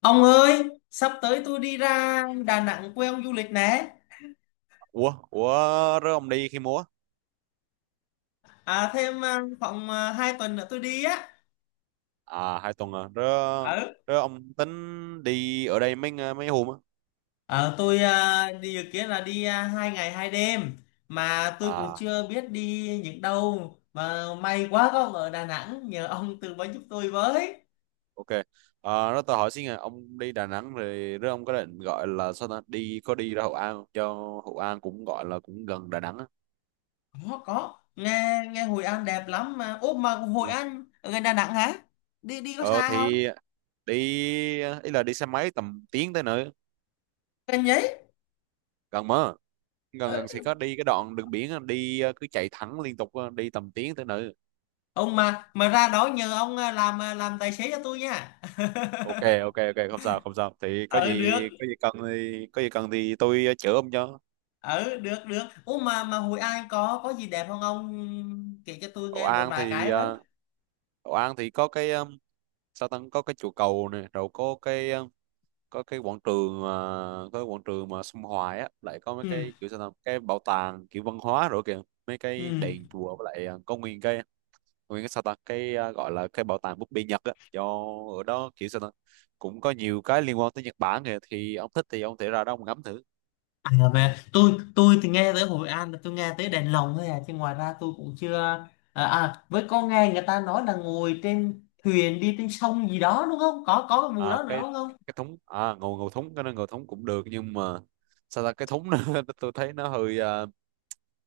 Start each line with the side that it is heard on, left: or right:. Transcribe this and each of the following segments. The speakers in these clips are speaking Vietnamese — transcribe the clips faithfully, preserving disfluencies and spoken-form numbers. left: Ông ơi, sắp tới tôi đi ra Đà Nẵng quê ông du lịch nè.
right: Ủa, ủa, rớ ông đi khi múa?
left: À, thêm à, khoảng à, hai tuần nữa tôi đi á.
right: À, hai tuần à. Rớ,
left: Ừ.
right: rớ ông tính đi ở đây mấy ng- mấy hôm á?
left: Ờ, tôi à, đi dự kiến là đi à, hai ngày hai đêm, mà tôi cũng
right: À,
left: chưa biết đi những đâu, mà may quá có ông ở Đà Nẵng nhờ ông tư vấn giúp tôi với.
right: ok. À, rớ tao hỏi xin à, ông đi Đà Nẵng rồi rớ ông có định gọi là sao ta? Đi, có đi ra Hội An không? Cho Hội An cũng gọi là cũng gần Đà Nẵng á.
left: Có có, nghe nghe Hội An đẹp lắm mà. Ủa mà Hội
right: Ừ.
left: An ở gần Đà Nẵng hả? Đi đi có
right: Ờ,
left: xa không?
right: thì đi, ý là đi xe máy tầm tiếng tới nữa.
left: Gần giấy.
right: Gần mà. Gần gần thì có đi cái đoạn đường biển á, đi ờ, cứ chạy thẳng liên tục á, đi tầm tiếng tới nữa.
left: Ông mà mà ra đó nhờ ông à, làm à, làm tài xế cho tôi nha.
right: Ok, ok, ok, không sao, không sao, thì có
left: ở
right: gì
left: được
right: có gì cần thì có gì cần thì tôi ờ, chữa ông cho.
left: ở được được, ủa mà mà Hội An có có gì đẹp không ông, kể cho tôi
right: Hậu
left: nghe một
right: An
left: vài
right: thì
left: cái với.
right: ờ, Hậu An thì có cái ờ, sao ta, có cái chùa cầu này, rồi có cái ờ, có cái quảng trường mà có cái quảng trường mà sông Hoài á, lại có mấy
left: Ừ.
right: cái kiểu sao ta, cái bảo tàng kiểu văn hóa rồi kìa, mấy
left: Ừ.
right: cái đền chùa, với lại ờ, có nguyên cái nguyên cái sao ta cái ờ, gọi là cái bảo tàng búp bê Nhật á, do ở đó kiểu sao ta cũng có nhiều cái liên quan tới Nhật Bản kìa, thì ông thích thì ông thể ra đó ông ngắm thử.
left: À về tôi tôi thì nghe tới Hội An là tôi nghe tới đèn lồng thôi à, chứ ngoài ra tôi cũng chưa. À, à với có nghe người ta nói là ngồi trên thuyền đi trên sông gì đó đúng không, có có cái vụ
right: à,
left: đó nữa
right: cái
left: đúng không?
right: cái thúng, à, ngầu ngầu thúng, cái nó ngầu thúng cũng được, nhưng mà sao ta cái thúng nó tôi thấy nó hơi à,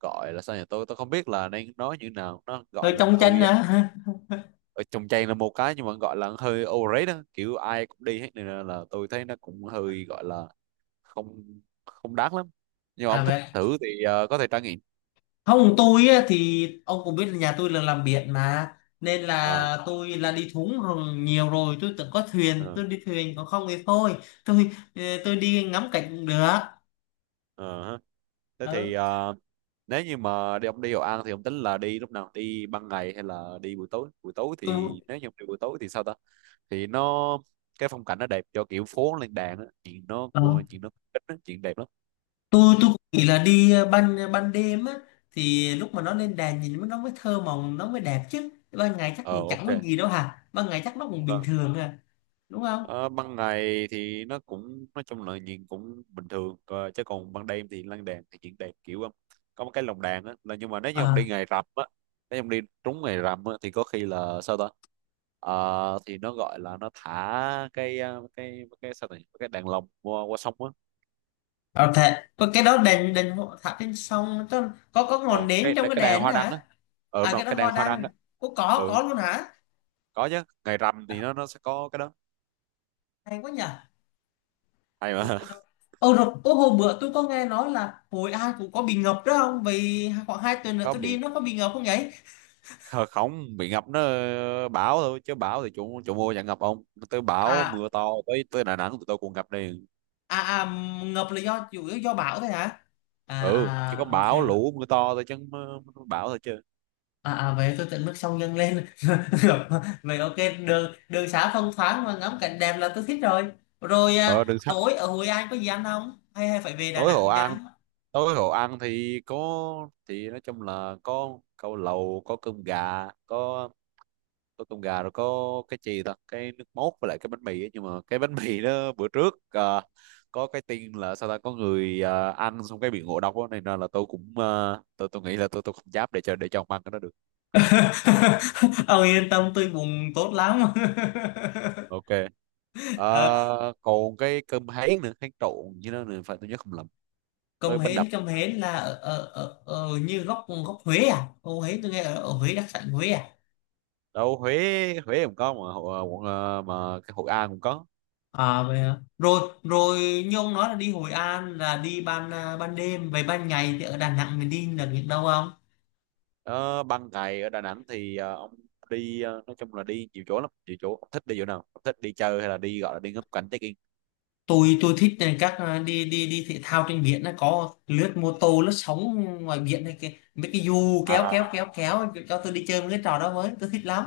right: gọi là sao nhỉ, tôi tôi không biết là đang nói như nào, nó gọi
left: Rồi
right: là
left: trong tranh
right: hơi à,
left: à.
right: ở trong trang là một cái, nhưng mà gọi là hơi overrated đó. Kiểu ai cũng đi hết, nên là là tôi thấy nó cũng hơi gọi là không không đáng lắm, nhưng mà
left: À
right: ông thích
left: vậy.
right: thử thì à, có thể trải nghiệm.
left: Không, tôi á, thì ông cũng biết là nhà tôi là làm biển mà, nên
right: Ờ,
left: là tôi là đi thúng rồi nhiều rồi, tôi từng có thuyền,
right: ờ,
left: tôi đi thuyền còn không thì thôi. Tôi ờ, tôi đi ngắm cảnh cũng được.
right: ờ ha. Thế
left: Ừ.
right: thì à, nếu như mà đi, ông đi Hội An thì ông tính là đi lúc nào? Đi ban ngày hay là đi buổi tối? Buổi tối
left: Tôi
right: thì nếu như ông đi buổi tối thì sao ta, thì nó cái phong cảnh nó đẹp, cho kiểu phố lên đàn á, chuyện nó
left: ờ,
right: của chuyện nó ít á, chuyện đẹp lắm.
left: tôi tôi cũng nghĩ là đi ban ban đêm á, thì lúc mà nó lên đèn nhìn nó mới thơ mộng nó mới đẹp, chứ ban ngày chắc
right: Ờ,
left: cũng
right: ok.
left: chẳng có gì đâu hả, ban ngày chắc nó cũng bình
right: Vâng.
left: thường à, đúng không?
right: Ờ, ban ngày thì nó cũng nói chung là nhìn cũng bình thường. Ờ, chứ còn ban đêm thì lan đàn thì chuyện đẹp, kiểu um, có một cái lồng đàn á, là nhưng mà nếu như ông đi ngày rằm á nếu như ông đi trúng ngày rằm á thì có khi là sao ta. Ờ, thì nó gọi là nó thả cái uh, cái cái sao này, cái đàn lồng qua, qua sông á.
left: Ờ thế, có cái đó đèn đèn hộ thả trên sông, tức là có có ngọn
right: Ờ,
left: nến
right: cái
left: trong cái
right: cái đàn
left: đèn
right: hoa
left: đó
right: đăng á.
left: hả?
right: Ờ, đúng
left: À
right: rồi,
left: cái đó
right: cái đàn
left: hoa
right: hoa đăng
left: đăng.
right: á.
left: Có có
right: Ừ,
left: có luôn hả?
right: có chứ, ngày rằm thì nó nó sẽ có cái đó.
left: Hay quá nhỉ.
right: Hay
left: Rồi
right: mà.
left: rồi. Ờ rồi, ô hồi bữa tôi có nghe nói là Hội An cũng có bị ngập đó không? Vì khoảng hai tuần nữa
right: Có
left: tôi đi
right: bị,
left: nó có bị ngập không vậy?
right: kh- không bị ngập, nó ờ, bão thôi, chứ bão thì chủ chủ mua chẳng ngập ông. Tới bão
left: À
right: mưa to, tới tới Đà Nẵng tụi tôi cũng ngập đi.
left: à à, ngập là do chủ yếu do bão thôi hả? À
right: Ừ, chỉ có
left: à ok.
right: bão lũ mưa to thôi chứ không, ờ, bão thôi chứ.
left: À, à vậy tôi tận mức sông dâng lên. Vậy ok, đường đường xá thông thoáng và ngắm cảnh đẹp là tôi thích rồi. Rồi
right: Ờ
left: à,
right: đừng xa,
left: tối ở Hội An có gì ăn không hay hay phải về Đà
right: tối
left: Nẵng
right: Hội
left: mới
right: An
left: ăn?
right: tối Hội An thì có, thì nói chung là có câu lầu, có cơm gà, có có cơm gà, rồi có cái gì ta, cái nước mốt, với lại cái bánh mì ấy. Nhưng mà cái bánh mì đó, bữa trước ờ, có cái tin là sao ta, có người ờ, ăn xong cái bị ngộ độc đó, này nên là tôi cũng ờ, tôi tôi nghĩ là tôi tôi không dám để cho để cho ông ăn cái đó được.
left: Ông yên tâm tôi bụng tốt lắm.
right: Ok.
left: Ờ,
right: Ờ, còn cái cơm háy nữa, háy trộn như đó nữa, phải tôi nhớ không lầm, với
left: cơm
right: bánh đập
left: hến cơm hến là ở, ở, ở, ở như góc góc Huế à, ô Huế tôi nghe ở, ở Huế đặc sản Huế à.
right: đâu. Huế Huế cũng có mà, Hội- à, quận ờ, mà cái Hội An cũng có.
left: À vậy hả, rồi rồi, như ông nói là đi Hội An là đi ban à, ban đêm, vậy ban ngày thì ở Đà Nẵng mình đi được những đâu không?
right: Ờ, ban ngày ở Đà Nẵng thì ờ, ông đi ờ, nói chung là đi nhiều chỗ lắm, nhiều chỗ ông thích đi chỗ nào ông thích đi chơi hay là đi, gọi là đi ngắm cảnh check in.
left: Tôi tôi thích các ờ, đi đi đi thể thao trên biển, nó có lướt mô tô lướt sóng ngoài biển này, cái mấy cái dù kéo kéo
right: à,
left: kéo kéo cho tôi đi chơi mấy cái trò đó, mới tôi thích lắm.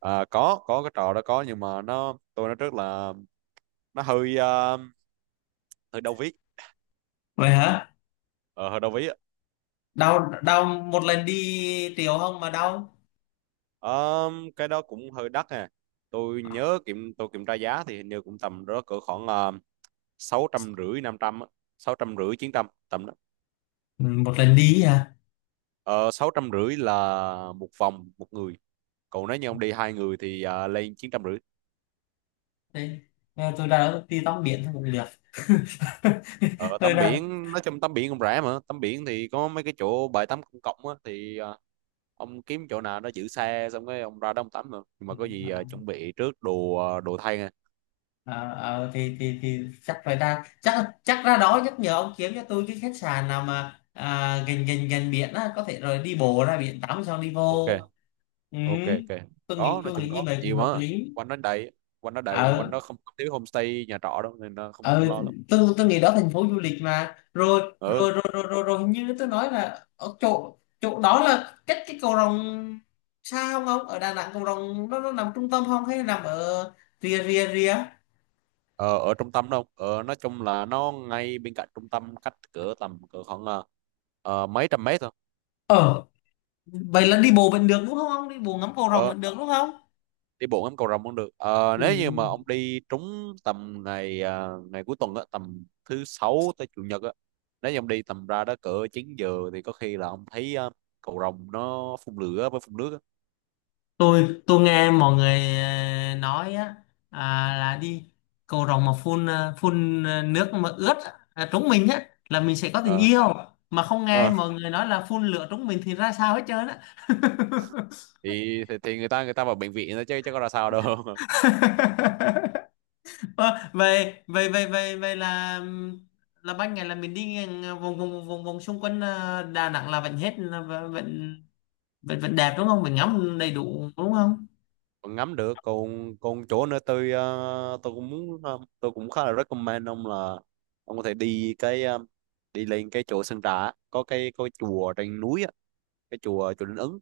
right: à, có có cái trò đó có, nhưng mà nó tôi nói trước là nó hơi ờ, hơi đau ví
left: Vậy hả,
right: ờ, hơi đau ví á.
left: đau đau một lần đi triệu không mà đau?
right: Ờ, cái đó cũng hơi đắt nè. Tôi nhớ kiểm tôi kiểm tra giá thì hình như cũng tầm đó, cỡ khoảng ờ, sáu trăm rưỡi, năm trăm, sáu trăm rưỡi, chín trăm tầm đó.
left: Ừ, một lần đi hả?
right: Ờ, sáu trăm rưỡi là một vòng một người. Còn nếu như ông đi hai người thì ờ, lên chín trăm rưỡi.
left: Thế, ờ, tôi đã đi tắm biển thôi cũng được.
right: Ờ,
left: Tôi
right: tắm
left: ra
right: biển nói chung tắm biển cũng rẻ mà. Tắm biển thì có mấy cái chỗ bãi tắm công cộng á, thì ờ, ông kiếm chỗ nào nó giữ xe, xong cái ông ra đó ông tắm mà. Nhưng mà có gì ờ,
left: đó.
right: chuẩn bị trước đồ, ờ, đồ thay nha.
left: Ờ ờ, thì thì thì chắc phải ra, chắc chắc ra đó nhắc nhở ông kiếm cho tôi cái khách sạn nào mà à, gần gần gần biển á, có thể rồi đi bộ ra biển tắm xong đi
right: Ok,
left: vô. Ừ.
right: ok, ok.
left: tôi nghĩ
right: Có nói
left: tôi nghĩ
right: chung
left: như
right: có
left: vậy cũng
right: nhiều
left: hợp
right: mà,
left: lý.
right: quanh đó đầy quanh đó đầy, quanh
left: Ờ.
right: đó không có thiếu homestay nhà trọ đâu, nên là không, không
left: Ờ.
right: lo lắm.
left: tôi tôi nghĩ đó thành phố du lịch mà, rồi
right: Ừ.
left: rồi rồi rồi rồi, rồi hình như tôi nói là ở chỗ chỗ đó là cách cái cầu Rồng xa không, ông ở Đà Nẵng cầu Rồng nó nó nằm trung tâm không hay nằm ở rìa rìa rìa?
right: Ờ, ở trung tâm đâu. ờ, nói chung là nó ngay bên cạnh trung tâm, cách cỡ tầm, cỡ khoảng ờ, ờ, mấy trăm mét thôi.
left: Ờ vậy là đi bộ vẫn được đúng không, đi bộ ngắm cầu rồng
right: Ờ,
left: vẫn được đúng không?
right: đi bộ ngắm cầu Rồng cũng được. Ờ,
left: Ừ.
right: nếu như mà ông đi trúng tầm ngày à, ngày cuối tuần á, tầm thứ sáu tới chủ nhật á. Nếu như ông đi tầm ra đó cỡ chín giờ thì có khi là ông thấy à, cầu Rồng nó phun lửa với phun nước á.
left: tôi tôi nghe mọi người ờ, nói á, à, là đi cầu rồng mà phun ờ, phun ờ, nước mà ướt á, à, trúng mình á là mình sẽ có tình
right: Ờ.
left: yêu, mà không nghe
right: Ờ,
left: mọi người nói là phun lửa trúng mình thì ra sao hết trơn á.
right: thì, thì thì người ta người ta vào bệnh viện thôi, chứ chứ có ra sao đâu.
left: Ờ, vậy vậy vậy vậy vậy là ừm, là ban ngày là mình đi ngang, ờ, vòng vòng vòng vòng xung quanh ờ, Đà Nẵng là vẫn hết là vẫn vẫn vẫn vẫn đẹp đúng không, mình ngắm đầy đủ đúng không?
right: Còn ngắm được, còn còn chỗ nữa. Tôi ờ, tôi cũng muốn, ờ, tôi cũng khá là recommend ông là ông có thể đi cái ờ, đi lên cái chỗ Sơn Trà á. Có cái, có cái chùa trên núi á, cái chùa chùa Linh Ứng.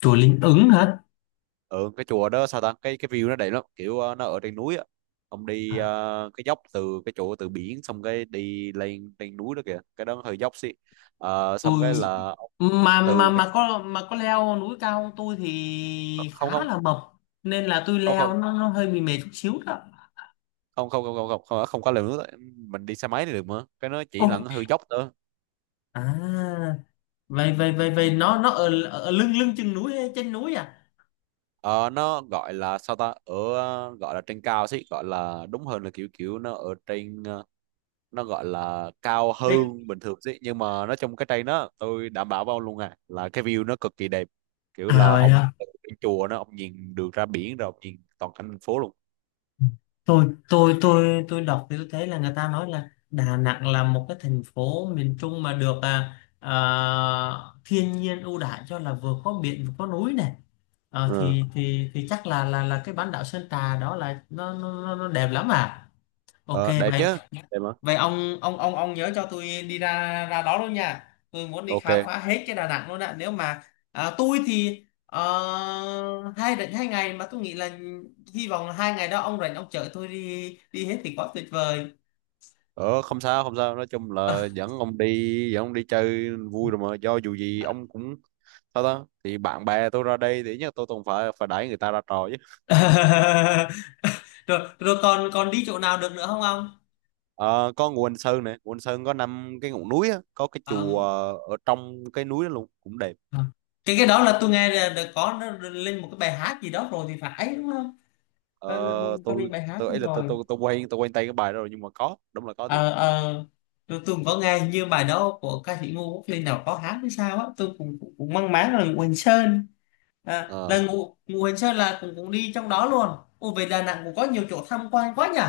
left: Chùa Linh Ứng hả?
right: Ừ, cái chùa đó sao ta, cái cái view nó đẹp lắm kiểu, ờ, nó ở trên núi á. Ông đi
left: À
right: ờ, cái dốc từ cái chỗ từ biển, xong cái đi lên trên núi đó kìa, cái đó hơi dốc xí. Ờ, xong
left: tôi
right: cái là
left: mà mà
right: từ cái,
left: mà có mà có leo núi cao không, tôi thì
right: không,
left: khá
right: không,
left: là mập nên là tôi
right: không,
left: leo
right: không,
left: nó, nó hơi bị mệt chút xíu đó.
right: không, không, không, không, không, không, không có leo núi đó. Mình đi xe máy thì được, mà cái nó chỉ là
left: Ôi
right: hơi dốc thôi.
left: à, vậy vậy vậy vậy nó nó ở, ở lưng lưng chừng núi hay trên núi à?
right: Ờ, nó gọi là sao ta, ở ờ, gọi là trên cao xí, gọi là đúng hơn là kiểu kiểu nó ở trên, ờ, nó gọi là cao
left: Thế-
right: hơn bình thường chứ. Nhưng mà nó trong cái cây đó, tôi đảm bảo với ông luôn à, là cái view nó cực kỳ đẹp. Kiểu
left: à
right: là
left: vậy
right: ông
left: hả,
right: từ trên chùa, nó ông nhìn được ra biển, rồi ông nhìn toàn cảnh thành phố luôn.
left: tôi tôi tôi tôi đọc thì tôi thấy là người ta nói là Đà Nẵng là một cái thành phố miền Trung mà được à, à, thiên nhiên ưu đãi cho là vừa có biển vừa có núi này. Ờ,
right: Ừ.
left: thì thì thì chắc là là là cái bán đảo Sơn Trà đó là nó nó nó nó đẹp lắm à. Ok
right: Ờ, đẹp chứ,
left: vậy.
right: đẹp mà.
left: Vậy ông ông ông ông nhớ cho tôi đi ra ra đó luôn nha. Tôi muốn đi khám
right: Ok.
left: phá hết cái Đà Nẵng luôn ạ. Nếu mà à, tôi thì ờ, hai rảnh hai ngày mà tôi nghĩ là hy vọng là hai ngày đó ông rảnh ông chở tôi đi đi hết thì quá tuyệt vời.
right: Ờ, không sao, không sao. Nói chung là dẫn ông đi dẫn ông đi chơi vui rồi mà, do dù gì ông cũng sao ta. Thì bạn bè tôi ra đây thì nhất, tôi cũng phải phải đẩy người ta ra trò chứ.
left: Rồi rồi, còn còn đi chỗ nào được nữa không ông?
right: Ờ, có Ngũ Hành Sơn này, Ngũ Hành Sơn có năm cái ngọn núi á, có cái chùa
left: Ờ.
right: ở trong cái núi đó luôn, cũng đẹp.
left: Ờ. Cái cái đó là tôi nghe là là có nó lên một cái bài hát gì đó rồi thì phải đúng không?
right: Ờ,
left: Có, có lên
right: tôi
left: bài hát
right: tôi
left: đúng
right: ấy là tôi
left: rồi.
right: tôi tôi quen tôi quen tay cái bài đó rồi, nhưng mà có đúng là có thiệt.
left: Ờ ờ, tôi, tôi cũng có nghe như bài đó của ca sĩ Ngô Quốc Linh nào có hát hay sao á, tôi cũng cũng, cũng mang máng là Ngụ Hành Sơn. À, là
right: Ờ,
left: Ngụ Ngụ Hành Sơn là cũng cũng đi trong đó luôn. Ồ về Đà Nẵng cũng có nhiều chỗ tham quan quá nhỉ?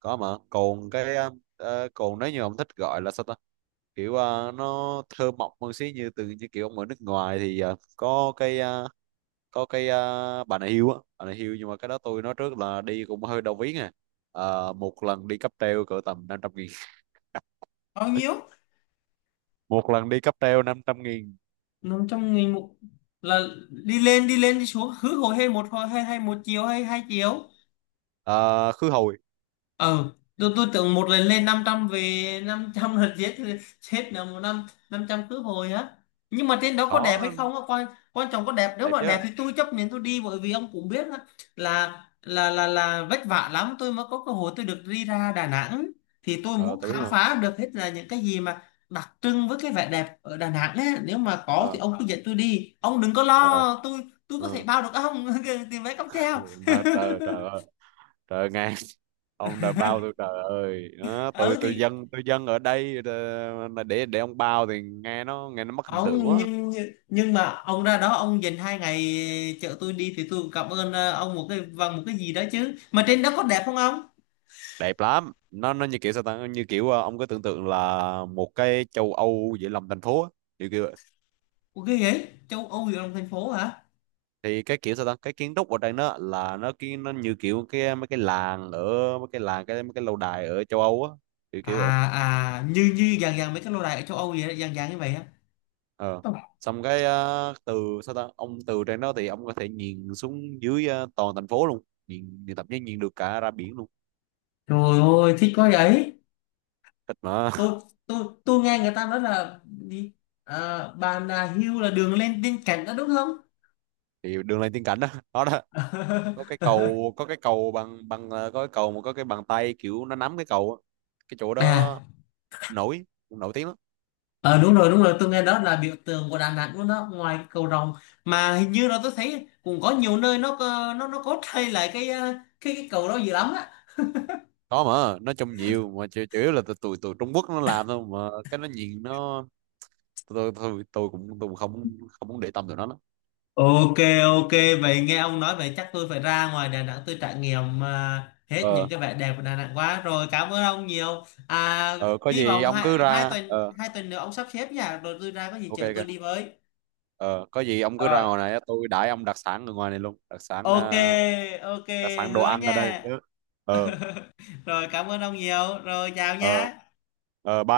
right: có mà, còn cái ờ, ờ, còn nếu như ông thích gọi là sao ta, kiểu ờ, nó thơ mộng hơn xí. Như từ như kiểu ông ở nước ngoài thì ờ, có cái ờ, có cái ờ, bà này hiêu á bà này hiêu. Nhưng mà cái đó tôi nói trước là đi cũng hơi đau ví à. Ờ, một lần đi cáp treo cỡ tầm năm trăm nghìn.
left: Bao nhiêu?
right: Một lần đi cáp treo năm trăm nghìn.
left: Nằm trong người một là đi lên đi lên đi xuống cứ hồi hay một hồi hay hay một chiều hay hai chiều?
right: Ờ, khứ hồi.
left: Ờ tôi, tôi tưởng một lần lên năm trăm về năm trăm lần giết chết là một năm năm trăm cướp hồi á, nhưng mà trên đó có đẹp hay
right: Khó.
left: không á quan, quan trọng có đẹp, nếu
right: Đẹp
left: mà đẹp
right: chứ.
left: thì tôi chấp nhận tôi đi, bởi vì ông cũng biết á, là là là là vất vả lắm tôi mới có cơ hội tôi được đi ra Đà Nẵng, thì tôi
right: Ờ,
left: muốn
right: tôi biết
left: khám
right: mà.
left: phá được hết là những cái gì mà đặc trưng với cái vẻ đẹp ở Đà Nẵng ấy. Nếu mà có thì
right: Ờ.
left: ông cứ dẫn tôi đi, ông đừng có
right: Ờ.
left: lo tôi tôi có thể
right: Ờ.
left: bao được ông tiền vé cáp treo.
right: Mà trời, trời ơi, trời ngàn. Ông đã bao tôi, trời ơi nó, tôi
left: Ừ
right: tôi
left: thì
right: dân tôi dân ở đây. ờ, để để ông bao thì nghe nó, nghe nó mất hình tượng
left: ông
right: quá.
left: nhưng nhưng mà ông ra đó ông dành hai ngày chở tôi đi thì tôi cũng cảm ơn ờ, ông một cái bằng một cái gì đó chứ, mà trên đó có đẹp không ông?
right: Đẹp lắm. Nó nó như kiểu sao ta, như kiểu ờ, ông cứ tưởng tượng là một cái châu Âu giữa lòng thành phố á, kiểu kiểu vậy.
left: Ok vậy châu Âu gì trong thành phố hả?
right: Thì cái kiểu sao ta, cái kiến trúc ở đây nó là, nó cái nó như kiểu cái mấy cái làng ở mấy cái làng cái mấy cái lâu đài ở châu Âu á, kiểu
left: À
right: kiểu vậy.
left: à, như như dạng dạng mấy cái lâu đài ở châu Âu vậy đó, dạng dạng như vậy á.
right: Ờ,
left: Ôi,
right: xong cái ờ, từ sao ta, ông từ trên đó thì ông có thể nhìn xuống dưới, ờ, toàn thành phố luôn, nhìn, nhìn thậm chí nhìn được cả ra biển luôn.
left: trời ơi thích quá vậy!
right: Thích mà.
left: Tôi tôi tôi nghe người ta nói là đi à, Bà Nà Hills là đường lên trên cảnh đó đúng không?
right: Thì đường lên tiên cảnh đó. Đó. Đó. Có cái cầu có cái cầu bằng bằng ờ, có cái cầu mà có cái bàn tay kiểu nó nắm cái cầu á. Cái chỗ
left: À.
right: đó nổi nổi tiếng lắm.
left: Ờ đúng rồi đúng rồi, tôi nghe đó là biểu tượng của Đà Nẵng luôn đó, ngoài cái cầu rồng, mà hình như là tôi thấy cũng có nhiều nơi nó có- nó nó có thay lại cái ờ, cái cái cầu đó dữ lắm á.
right: Có mà, nói chung nhiều mà, chủ, chủ yếu là tụi tụi tụi Trung Quốc nó làm thôi mà, cái nó nhìn nó. Tôi tôi tôi cũng tôi cũng không không muốn để tâm tụi nó lắm.
left: Ok, ok vậy nghe ông nói vậy chắc tôi phải ra ngoài Đà Nẵng tôi trải nghiệm ờ, hết
right: Ờ.
left: những cái vẻ đẹp của Đà Nẵng quá rồi, cảm ơn ông nhiều. À
right: Ờ, có
left: hy
right: gì
left: vọng
right: ông
left: hai,
right: cứ
left: hai
right: ra.
left: tuần
right: Ờ.
left: hai tuần nữa ông sắp xếp nha, rồi tôi ra có gì
right: Ok,
left: chở tôi
right: ok.
left: đi với.
right: Ờ, có gì ông cứ ra
left: Rồi
right: ngoài này, tôi đãi ông đặc sản ở ngoài này luôn. Đặc sản
left: ok
right: ờ,
left: ok
right: đặc sản đồ
left: hứa
right: ăn ở
left: nha.
right: đây. Ờ.
left: Rồi cảm ơn ông nhiều, rồi chào
right: Ờ.
left: nha.
right: Ờ.